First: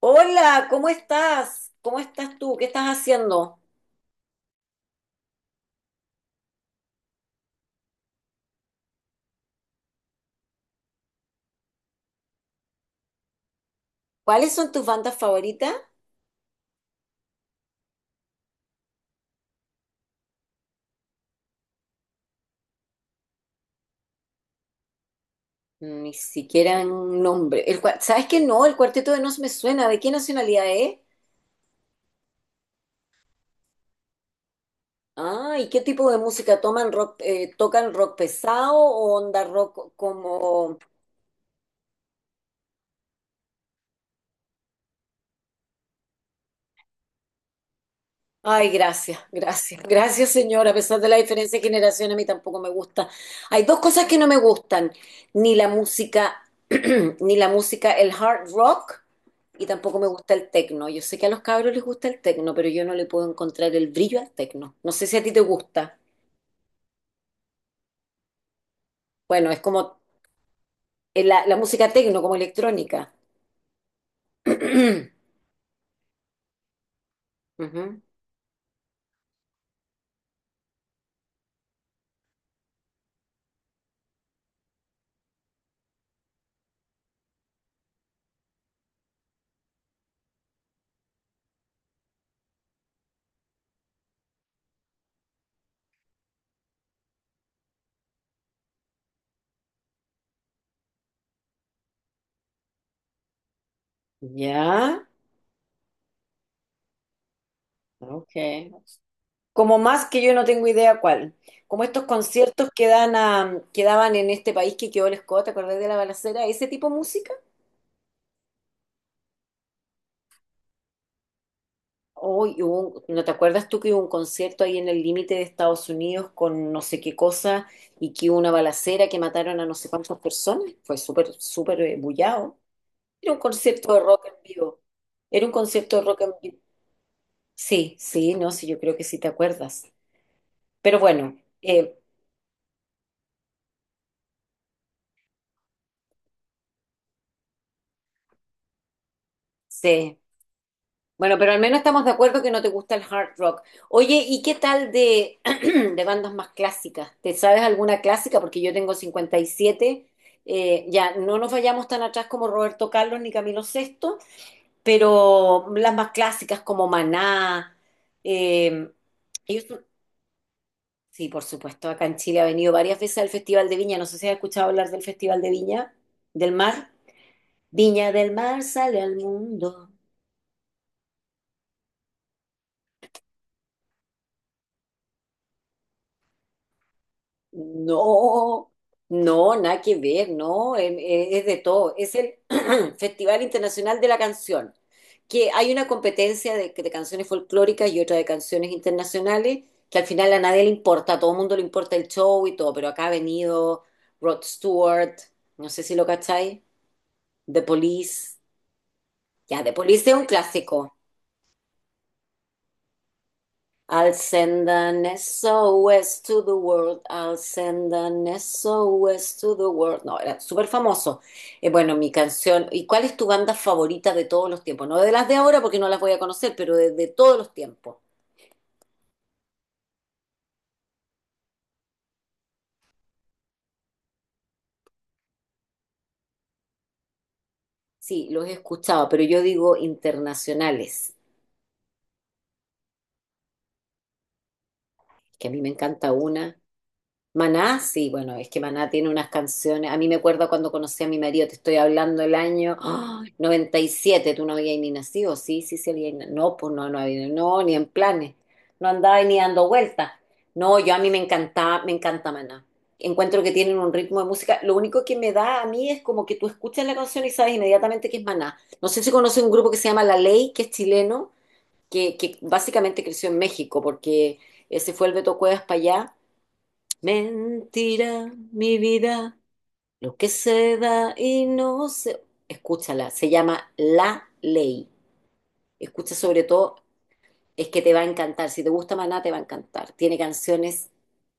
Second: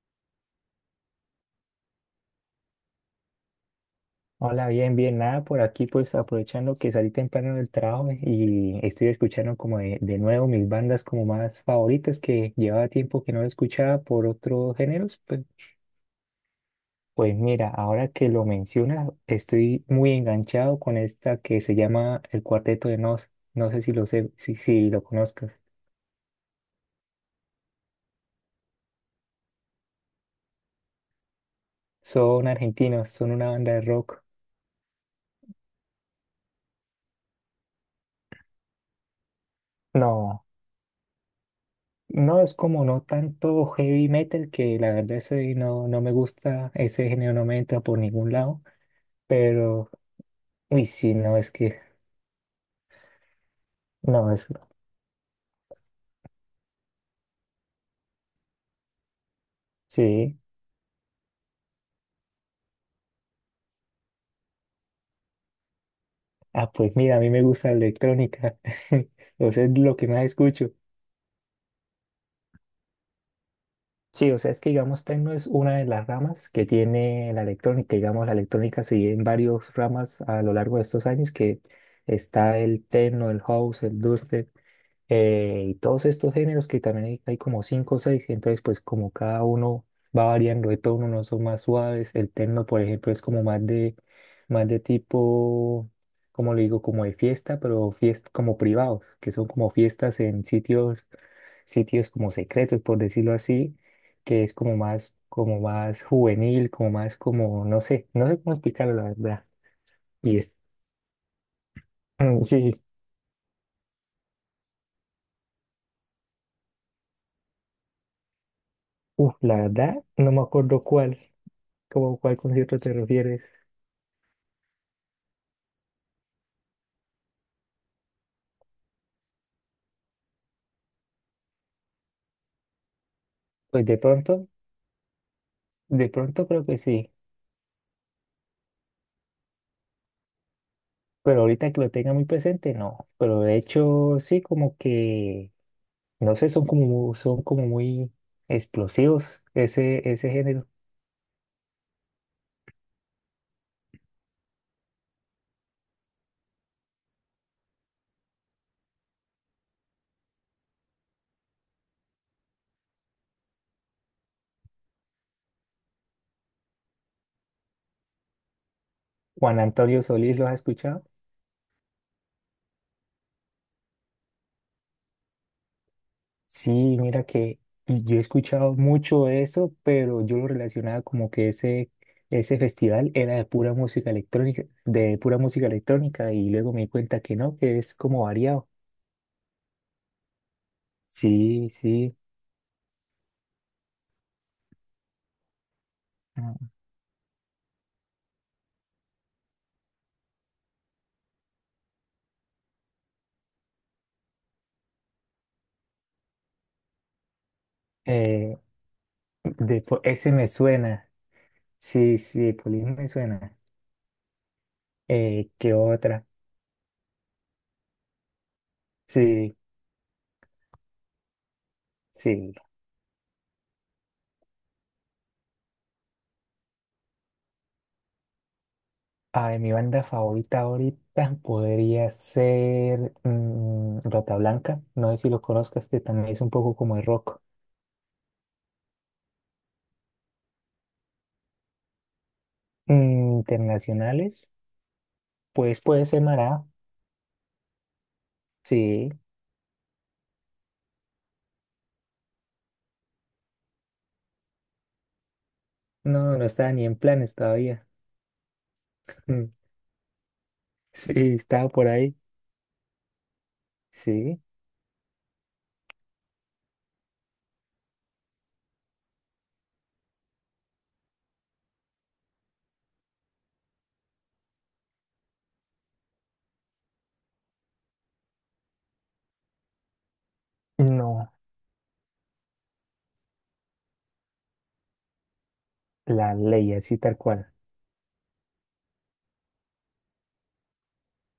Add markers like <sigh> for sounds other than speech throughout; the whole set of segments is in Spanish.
Hola, ¿cómo estás? ¿Cómo estás tú? ¿Qué estás haciendo? Hola, bien, bien, nada por aquí, pues aprovechando que salí temprano del trabajo y estoy escuchando como de nuevo mis bandas como más favoritas que llevaba tiempo que no escuchaba por ¿Cuáles son otros tus bandas géneros. Pues, favoritas? pues mira, ahora que lo mencionas, estoy muy enganchado con esta que se llama El Cuarteto de Nos. No sé si lo sé, si lo conozcas. Ni siquiera un nombre. ¿Sabes qué? No, el Cuarteto de Nos me suena. ¿De qué nacionalidad es? Son argentinos, son una banda de rock. Ah, ¿y qué tipo de música toman rock, tocan rock pesado o onda rock No, como... no es como no tanto heavy metal, que la verdad ese no, no me gusta, ese género no me entra por ningún lado. Ay, gracias, gracias, Pero, gracias, señora. A uy, pesar de la sí, no, es diferencia de que, generación, a mí tampoco me gusta. Hay dos cosas que no no, me es, gustan, ni la música, <clears throat> ni la música, el hard rock, y tampoco me gusta sí. el techno. Yo sé que a los cabros les gusta el techno, pero yo no le puedo encontrar el brillo al techno. No sé si a ti te gusta. Ah, pues mira, a mí me gusta la electrónica. <laughs> Bueno, O es sea, es lo como que más escucho. La música techno, como electrónica. Sí, o sea, es <clears throat> que, digamos, techno es una de las ramas que tiene la electrónica. Ujú. Digamos, la electrónica se divide en varias ramas a lo largo de estos años, que está el techno, el house, el dubstep. Y todos estos géneros que también hay como cinco o seis, entonces pues como cada uno va variando de tono, unos son más suaves, el techno por ejemplo es como más de tipo, como le digo, como de fiesta, pero fiestas como privados, que son como fiestas en sitios, sitios como secretos, por decirlo así, que es Ya, como más juvenil, como más como, no sé, no ok, sé cómo explicarlo la verdad. como más que yo Y no es, tengo idea cuál. Como estos <clears throat> conciertos sí, que dan a, que daban en este país que quedó el Scott, ¿te acordás de la balacera? ¿Ese tipo de música? uf, la verdad, no me acuerdo cuál. ¿Cómo cuál concierto te ¿No te refieres? acuerdas tú que hubo un concierto ahí en el límite de Estados Unidos con no sé qué cosa y que hubo una balacera que mataron a no sé cuántas personas? Fue súper, súper bullado. Era un Pues concierto de rock en vivo. Era un concierto de de rock en pronto vivo. creo que sí, Sí, sí, no, sí, yo creo que sí te acuerdas. Pero bueno, pero ahorita que lo eh, tenga muy presente, no. Pero de hecho, sí, como que, no sé, son como, son como muy explosivos ese, sí. ese género. Bueno, pero al menos estamos de acuerdo que no te gusta el hard rock. Oye, ¿y qué tal de, <clears throat> de bandas más clásicas? ¿Te sabes alguna clásica? Porque yo tengo 57. Ya no nos vayamos tan atrás como Roberto Carlos ni Camilo Sesto, pero las más clásicas como Maná. eh, Juan ellos son- Antonio Solís, ¿lo has escuchado? sí, por supuesto, acá en Chile ha venido varias veces al Festival de Viña. No sé si has escuchado hablar del Festival de Viña del Sí, Mar. mira que Viña yo he del Mar escuchado sale al mucho eso, mundo. pero yo lo relacionaba como que ese festival era de pura música electrónica, de pura música electrónica, y luego me di cuenta que no, que es como variado. No, no, nada que ver, no, es, de Sí, todo. Es sí. el <clears throat> Festival Internacional de la Canción, que hay una competencia de canciones folclóricas y otra de canciones internacionales, que al final a nadie le importa, a todo el mundo le importa el show y todo, pero acá ha venido Rod Stewart, no sé si lo cacháis, The Police, Eh, ya, The Police es un ese me clásico. suena. Sí, sí, Police me suena. I'll send an ¿Qué SOS otra? to the world, I'll send an SOS to Sí, the world. No, era súper famoso. Bueno, mi sí. canción. ¿Y cuál es tu banda favorita de todos los tiempos? No de las de ahora porque no las voy a conocer, pero de todos los tiempos. Ay, mi banda favorita ahorita podría ser Rata Blanca. No sé si lo conozcas, que también es un poco como de rock. Sí, los he escuchado, pero yo digo internacionales, Mm, internacionales, que a mí me pues puede encanta ser una. Mará. Maná, sí, bueno, es que Maná tiene Sí, unas canciones. A mí me acuerdo cuando conocí a mi marido, te estoy hablando el año ¡ah! Noventa y siete, tú no habías ni nacido, sí, sí, sí, había, no, no no, estaba pues ni no, en no había, planes no, ni en todavía. <laughs> planes, no andaba ni Mm, dando vueltas. No, yo a mí sí, me estaba encantaba, por me ahí. encanta Maná. Encuentro que tienen un ritmo de Sí, música. Lo único que me da a mí es como que tú escuchas la canción y sabes inmediatamente que es Maná. No sé si conoces un grupo que se llama La Ley, que es chileno, que básicamente creció en México, porque se fue el Beto Cuevas para allá. Mentira, mi vida, lo que se da no, y no se... Escúchala, se llama La Ley. Escucha la sobre ley todo, así tal cual. es que te va a encantar. Si te gusta Maná, te va a encantar. Tiene canciones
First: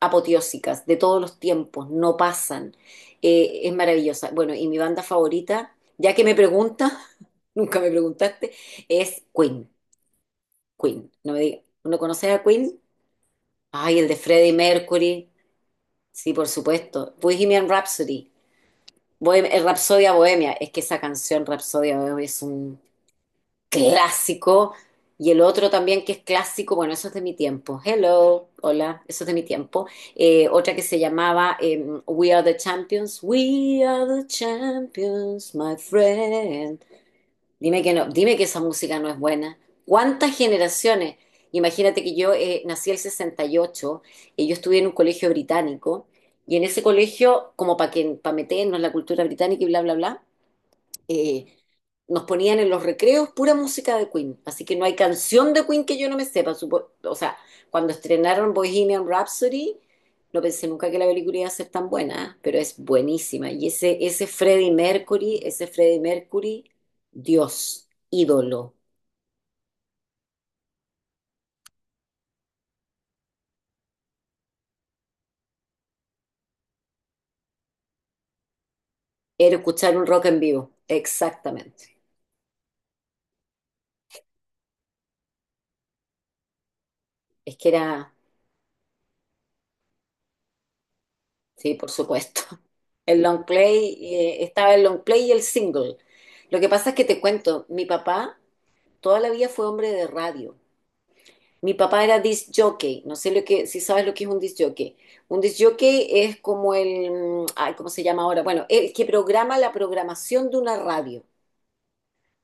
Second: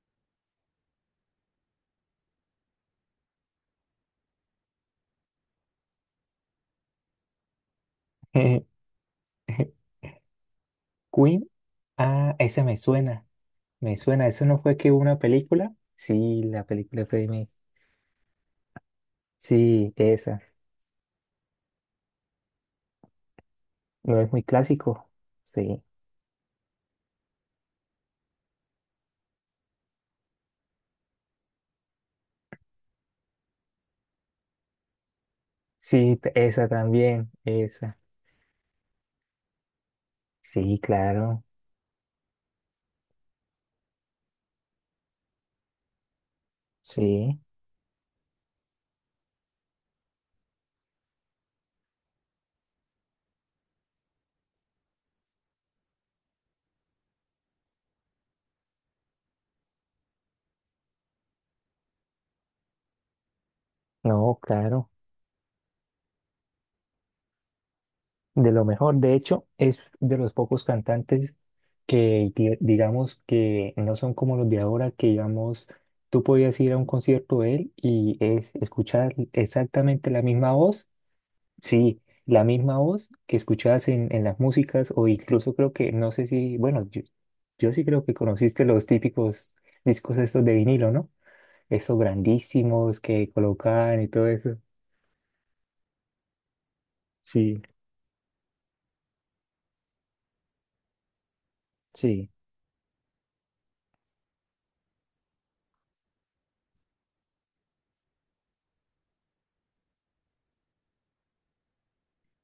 apoteósicas de todos los tiempos, no pasan. Es maravillosa. Bueno, y mi banda favorita, ya que me pregunta, <laughs> nunca me preguntaste, <laughs> es Queen. Queen. No me Queen. digas, ¿no conoces Ah, a ese me Queen? suena. Me Ay, el de suena. ¿Eso Freddie no fue que hubo una Mercury. película? Sí, Sí, por la película supuesto. fue de mí. Bohemian Rhapsody. El Sí, Rapsodia esa. Bohemia, es que esa canción Rapsodia Bohemia es un ¿No es muy clásico. clásico? Y el otro Sí. también que es clásico, bueno, eso es de mi tiempo. Hello, hola, eso es de mi tiempo. Otra que se llamaba We Are the Champions. We are the champions, my Esa friend. también. Dime que Esa. no, dime que esa música no es buena. ¿Cuántas Sí, generaciones? claro. Imagínate que yo nací el 68 y ocho y yo estudié en un colegio británico. Y en ese Sí. colegio, como para meternos la cultura británica y bla, bla, bla, eh, nos ponían en los recreos pura música de Queen. Así que no hay canción de Queen que yo no me sepa. O sea, cuando estrenaron Bohemian Rhapsody, no pensé nunca que la película iba a ser tan buena, ¿eh? Pero es buenísima. Y ese No, Freddie claro. Mercury, ese Freddie Mercury, Dios, De lo ídolo. mejor. De hecho, es de los pocos cantantes que digamos que no son como los de ahora, que digamos, tú podías ir a un concierto de él y es escuchar Era escuchar un exactamente la rock en misma vivo. voz. Exactamente. Sí, la misma voz que escuchabas en las músicas o incluso creo que, no sé si, bueno, yo, Es que yo sí creo era, que conociste los típicos discos estos de vinilo, ¿no? sí, por Esos supuesto. <laughs> grandísimos El que long play, colocaban y todo eso. estaba el long play y el single. Lo que pasa es que te Sí, cuento, mi papá toda la vida fue hombre de radio. Mi papá era sí. disc jockey, si sabes lo que es un disc jockey. Un disc jockey es como el, ay, ¿cómo se llama ahora? Bueno, el que programa la programación de una radio.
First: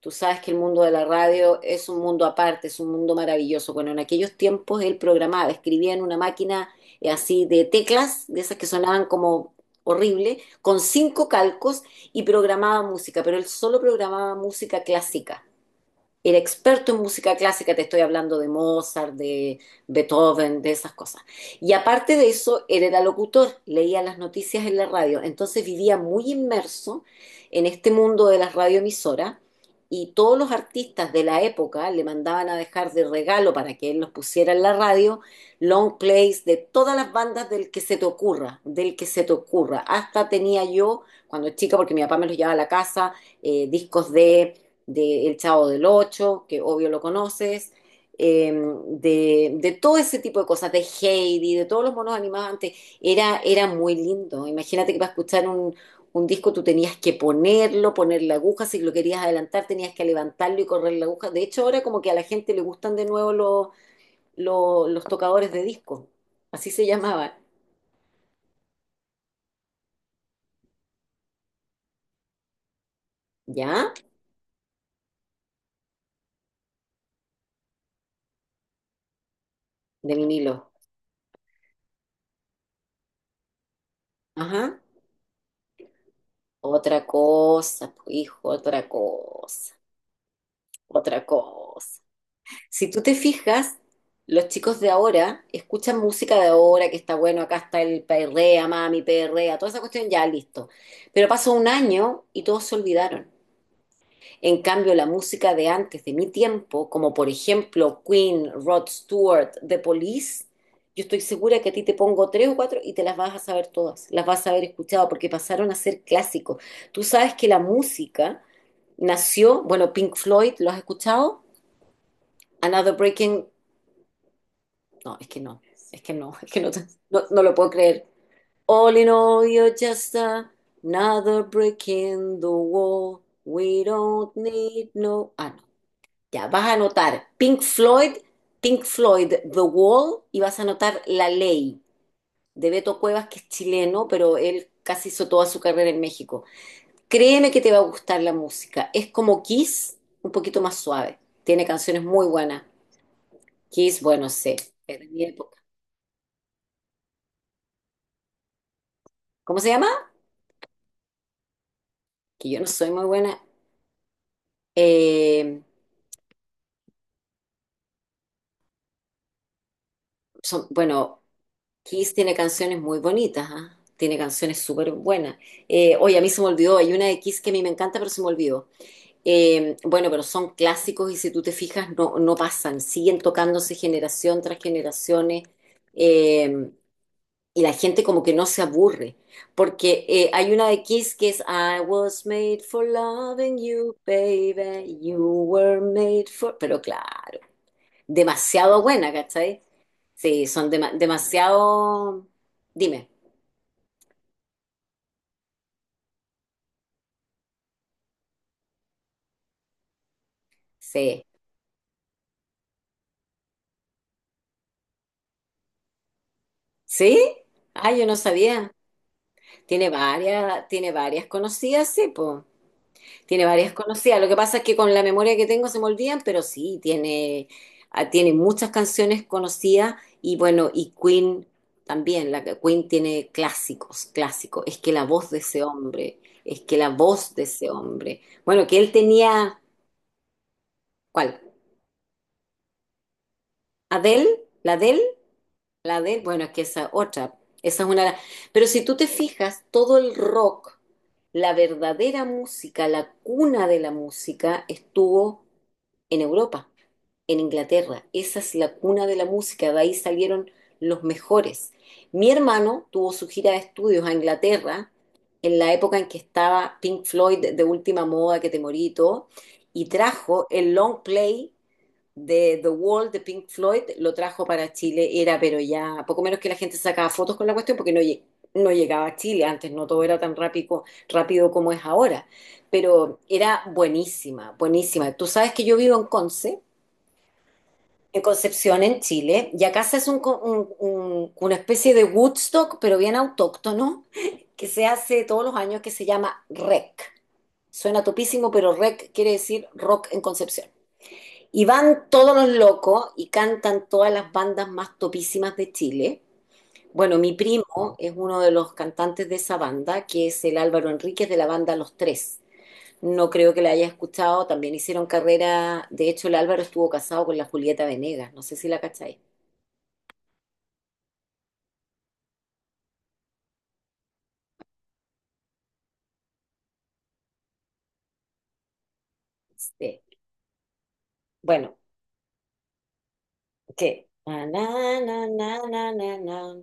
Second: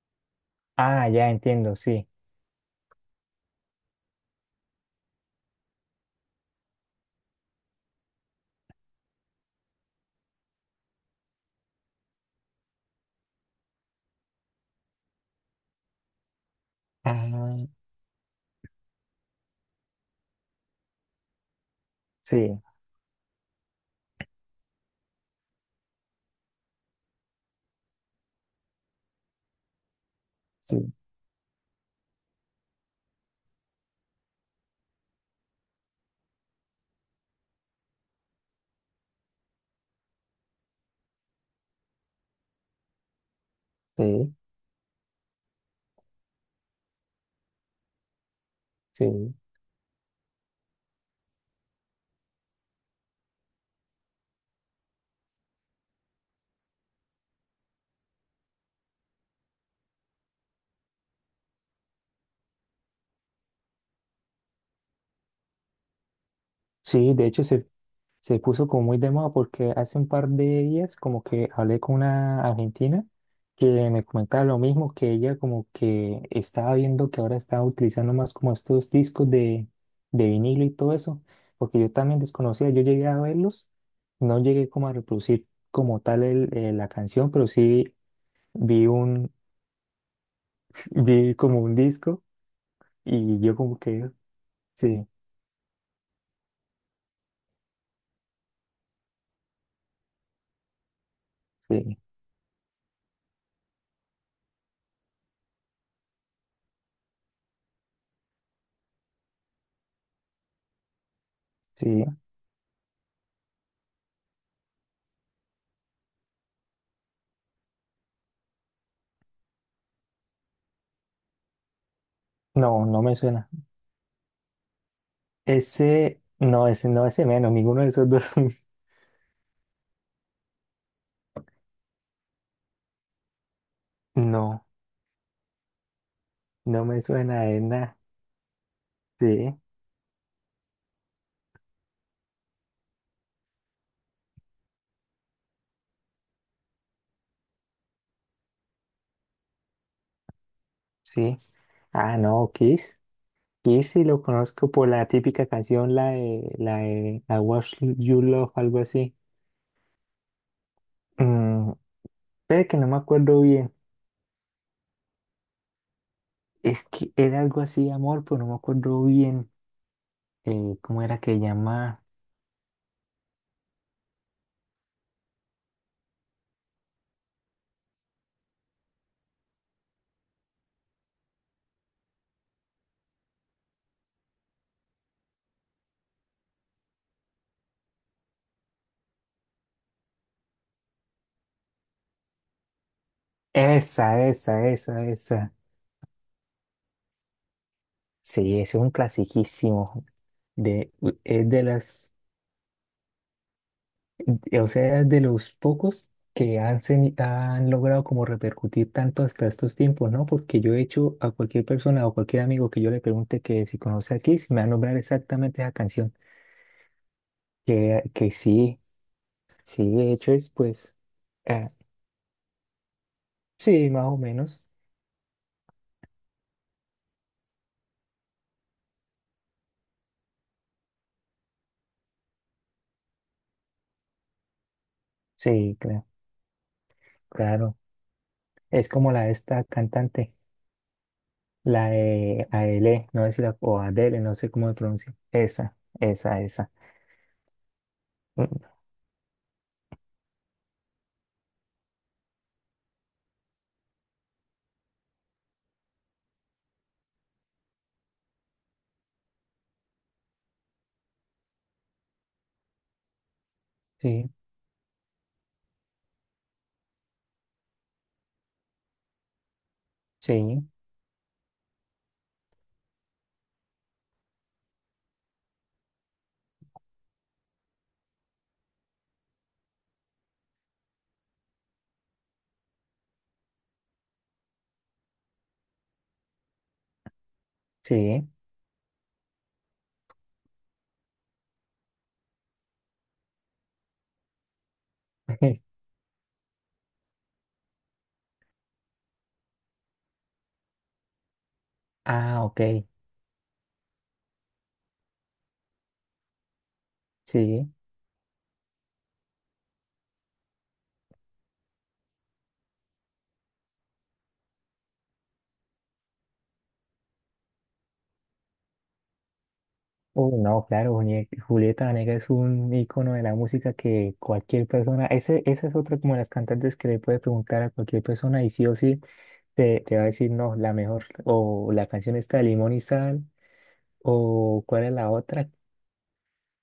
Tú sabes que el mundo de la Ah, ya radio entiendo, es un sí. mundo aparte, es un mundo maravilloso. Bueno, en aquellos tiempos él programaba, escribía en una máquina así de teclas, de esas que sonaban como horrible, con cinco calcos, y programaba música, pero él solo programaba música clásica, era experto en música Ah, clásica, te estoy hablando de Mozart, de Beethoven, de esas cosas. Y aparte de sí, eso, él era locutor, leía las noticias en la radio, entonces vivía muy inmerso en este mundo de las radioemisoras y todos los sí, artistas de la época le mandaban a dejar de regalo para que él los pusiera en la radio, long plays de todas las bandas del que se te ocurra, del que se te ocurra. Hasta tenía yo, cuando chica, porque mi papá me los llevaba a la casa, discos sí, de El Chavo del Ocho, que obvio lo conoces, eh, sí. De todo ese tipo de cosas, de Heidi, de todos los monos animados antes, era, era muy lindo. Imagínate que para escuchar un disco tú tenías que ponerlo, poner la aguja, si lo querías adelantar tenías que levantarlo y correr la aguja. De hecho, ahora como que a la gente le gustan de nuevo los tocadores de disco, así se Sí, de llamaban, hecho se, se puso como muy de moda porque hace un par de días como que hablé con una argentina que ¿ya? me comentaba lo mismo, que ella como que estaba viendo que ahora estaba utilizando más como estos discos De de vinilo vinilo. y todo eso, porque yo también desconocía, yo llegué a verlos, no llegué Ajá. como a reproducir como tal la Otra canción, pero cosa, sí pues, hijo, vi otra un, cosa, <laughs> otra vi como un cosa. disco Si tú te y yo fijas, como que, los chicos de sí, ahora escuchan música de ahora, que está bueno, acá está el perrea, mami, perrea, toda esa cuestión, ya listo. Pero pasó un sí, año y todos se olvidaron. En cambio, la música de antes, de mi tiempo, como por ejemplo Queen, Rod Stewart, The Police, yo estoy segura que a ti te sí, pongo tres o cuatro y te las vas a saber todas, las vas a haber escuchado porque pasaron a ser clásicos. Tú sabes que la música nació, bueno, Pink Floyd, ¿lo has escuchado? no, Another no me Breaking... suena. No, es que no, es que Ese, no, <laughs> es que no, no, ese no, no, ese no menos, lo puedo ninguno de creer. esos dos. <laughs> All in all, you're just another brick in the wall. We don't No, need no. Ah, no. Ya, vas a no me anotar suena Pink de nada. Floyd, Pink Floyd, Sí, The Wall, y vas a anotar La Ley de Beto Cuevas, que es chileno, pero él casi hizo toda su carrera en México. Créeme que te va a gustar la música. Es como Kiss, un poquito más suave. sí. Tiene canciones Ah, muy no, buenas. Kiss. Kiss Kiss, sí lo bueno, sé, conozco por es la de mi típica época. canción, la de I Was You Love, algo así. ¿Cómo se llama? Mm, Que yo no pero que no soy me muy buena. acuerdo bien. eh, Es que era algo así, de amor, pero no me acuerdo bien. ¿Cómo era bueno, que llamaba? Kiss tiene canciones muy bonitas, ¿ah? Tiene canciones súper buenas. Oye, a mí se me olvidó, hay una de Kiss que a mí me encanta, pero se me olvidó. Bueno, pero son clásicos y si tú te fijas, no, no pasan, siguen tocándose generación tras generaciones, eh, y la gente como que no se aburre, porque hay una de Kiss que es I was made for loving you, Esa, esa, baby, esa, you esa. were made for... Pero claro. Sí, ese Demasiado es un buena, ¿cachai? clasiquísimo. Sí, son De, es de las. demasiado... Dime, O sea, es de los pocos que han, han logrado como repercutir tanto hasta estos tiempos, ¿no? Porque yo he hecho sí. a cualquier persona o cualquier amigo que yo le pregunte que si conoce a Kiss, me va a nombrar exactamente esa canción. ¿Sí? Ah, yo no Que sabía. sí, sí, de hecho es Tiene pues, varias eh, conocidas, sí, pues. Tiene varias sí, más o conocidas. Lo que pasa es menos. que con la memoria que tengo se me olvidan, pero sí, tiene, ah, tiene muchas canciones conocidas y bueno, y Queen también. La Queen tiene clásicos, clásicos. Es que la voz de ese Sí, claro, hombre, es que la voz de ese claro. hombre. Bueno, que Es él como la de tenía, esta cantante, ¿cuál? la de Adele, no sé si la, o Adele, ¿Adele? no sé cómo ¿La se Adele? pronuncia. Esa, La de, esa, bueno, es que esa. esa otra, esa es una... Mm, Pero si tú te fijas, todo el rock, la verdadera música, la cuna de la música, estuvo en Europa, en Inglaterra. Esa es la cuna de la música, de ahí salieron los mejores. Mi hermano tuvo su gira de estudios a sí, Inglaterra en la época en que estaba Pink Floyd de última moda, que te morí y todo, y trajo sí, el long play de The Wall de Pink Floyd, lo trajo para Chile, era pero ya poco menos que la gente sacaba fotos con la cuestión porque no, no llegaba a Chile, antes no todo era tan rápido, rápido como es ahora, pero era buenísima, buenísima. Tú sabes que yo vivo en Conce, en sí. Concepción, en Chile, y acá se hace un co- un- una especie de Woodstock, pero bien autóctono, <laughs> que se hace todos los años, <laughs> que se llama REC. Suena topísimo, pero REC quiere decir rock en Concepción. Y van todos Ah, los ok. locos y cantan todas las bandas más topísimas de Chile. Bueno, mi Sí, primo es uno de los cantantes de esa banda, que es el Álvaro Enríquez de la banda Los Tres. No creo que la haya escuchado, también hicieron carrera. De hecho, el Álvaro estuvo casado con la Julieta Venegas, no sé si la cacháis. uy, no, claro, Julieta Venegas es un icono de la música que cualquier persona, ese, esa es otra como las cantantes que le puede preguntar a cualquier persona y sí o sí te Sí. va a decir, no, la mejor, o Bueno, la canción está de Limón y Sal, ¿qué? Na, o cuál es na, la na, otra. na, na, na, na.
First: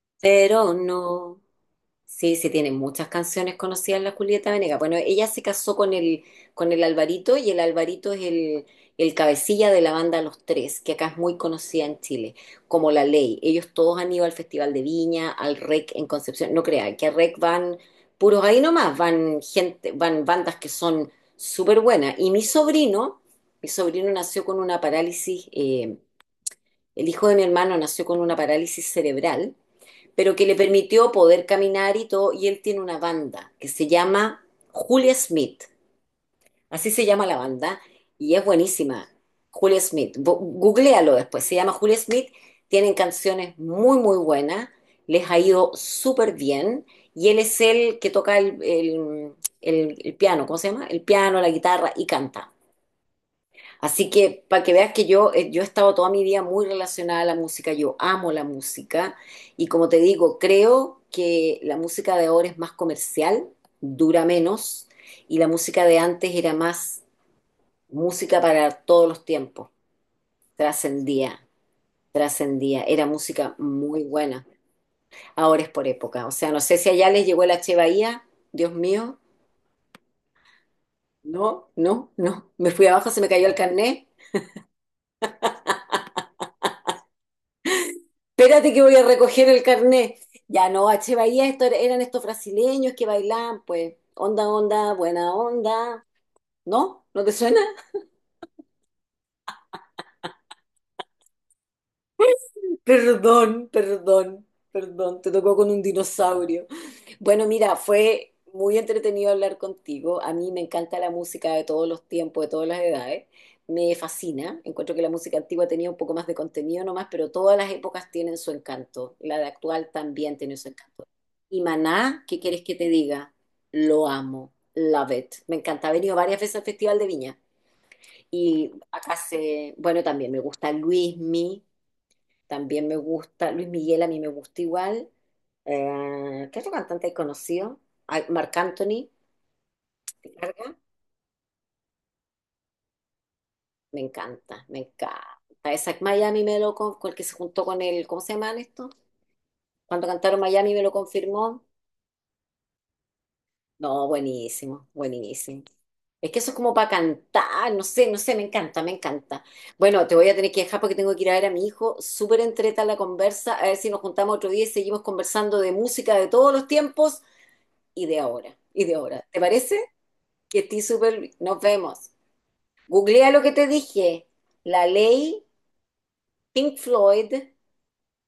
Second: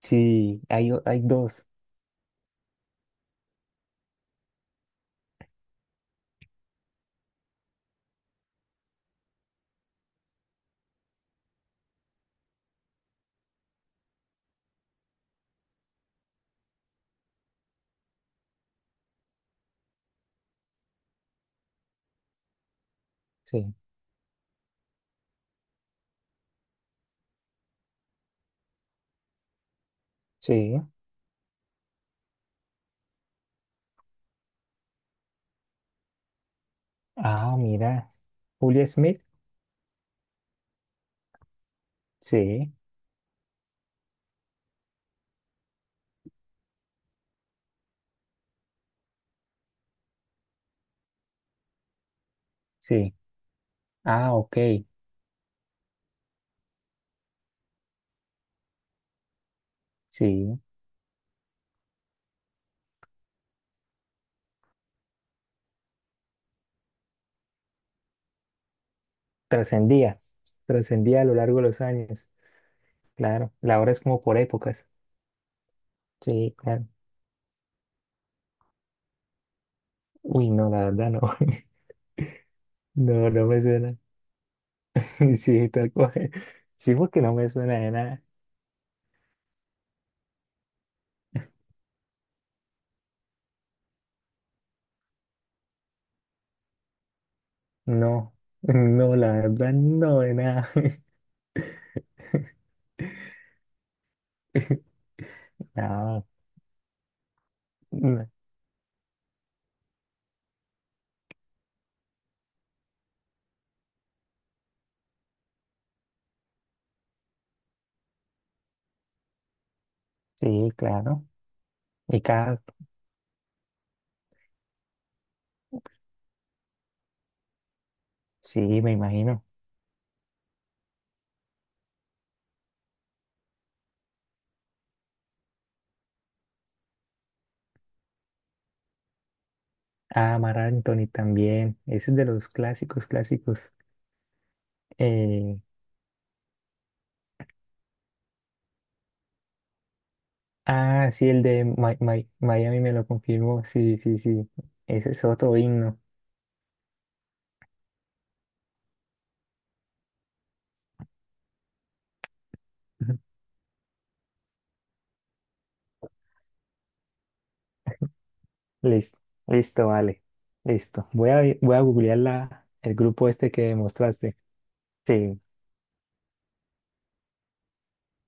Sí, Pero hay, hay no, dos. sí, sí, tiene muchas canciones conocidas la Julieta Venegas. Bueno, ella se casó con el Alvarito, y el Alvarito es el cabecilla de la banda Los Tres, que acá es muy conocida en Chile, como La Ley. Ellos todos han ido al Festival de Viña, al REC en Concepción. No crean que al REC van puros ahí nomás, van gente, van bandas que son súper buenas. Y mi Sí, sobrino nació con una parálisis, el hijo de mi hermano nació con una parálisis cerebral pero que le sí. permitió poder caminar y todo. Y él tiene una banda que se llama Julia Smith, así se llama la Ah, banda, mira, y es Julia buenísima. Smith. Julia Smith, googlealo después, se llama Julia Smith, Sí, tienen canciones muy, muy buenas, les ha ido súper bien, y él es el que toca el piano. ¿Cómo se llama? El piano, la guitarra y canta. sí. Así Ah, que ok, para que veas que yo, yo he estado toda mi vida muy relacionada a la música, yo amo la música, y como te digo, sí. creo que la música de ahora es más comercial, dura menos, y la música de antes era más música para todos los tiempos, Trascendía, trascendía a lo trascendía, largo de los años. trascendía, era Claro, música la hora es muy como por buena, épocas. ahora es por época. O sea, Sí, no sé claro. si allá les llegó la Che Bahía, Dios mío, Uy, no, la verdad no. no, <laughs> no, no, me fui abajo, se me No, cayó no el me suena. carnet. <laughs> Sí, tal cual. Sí, porque no me suena de nada. Espérate que voy a recoger el carnet. Ya no, H. Bahía, esto eran estos brasileños que bailaban, pues, onda, onda, buena onda. ¿No? ¿No te suena? No, <laughs> no, la verdad no de nada. Perdón, perdón, <laughs> perdón, te tocó con un No, dinosaurio. Bueno, mira, no. fue muy entretenido hablar contigo. A mí me encanta la música de todos los tiempos, de todas las edades. Me fascina. Encuentro que la música antigua tenía un poco más de contenido nomás, pero todas las épocas tienen su encanto. La de actual también tiene su Sí, encanto. claro. Y Y Maná, ¿qué Carl, quieres que te diga? Lo amo. Love it. Me encanta. He venido varias veces al Festival de Viña. sí, Y me acá imagino. se, bueno, también me gusta Luismi. También me gusta, Luis Miguel a mí me gusta igual. ¿Qué otro cantante hay conocido? Marc Anthony, ¿te Ah, Mar carga? Anthony también. Ese es de los clásicos, clásicos. Me encanta, me encanta. Eh, Isaac Miami me lo con el que se juntó con él, ¿cómo se llaman estos? Cuando cantaron Miami me lo ah, sí, el confirmó. de Miami me lo confirmó. Sí, No, sí, sí. buenísimo, Ese es otro buenísimo. himno. Es que eso es como para cantar, no sé, no sé, me encanta, me encanta. Bueno, te voy a tener que dejar porque tengo que ir a ver a mi hijo. Súper entreta la conversa, a ver si nos juntamos otro día y seguimos conversando de música de todos los tiempos y de ahora, y de Listo, ahora. ¿Te parece? listo, vale. Que estoy Listo. súper... Voy a, Nos voy a vemos. googlear la, el grupo Googlea lo este que te que dije. mostraste. La Sí, ley Pink Floyd,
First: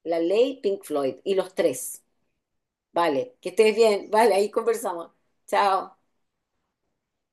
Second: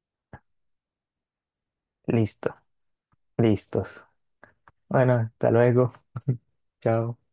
la ley Pink Floyd y los tres. listo, Vale, que estés listos. bien. Vale, ahí conversamos. Bueno, hasta luego. Chao. <laughs> Chao.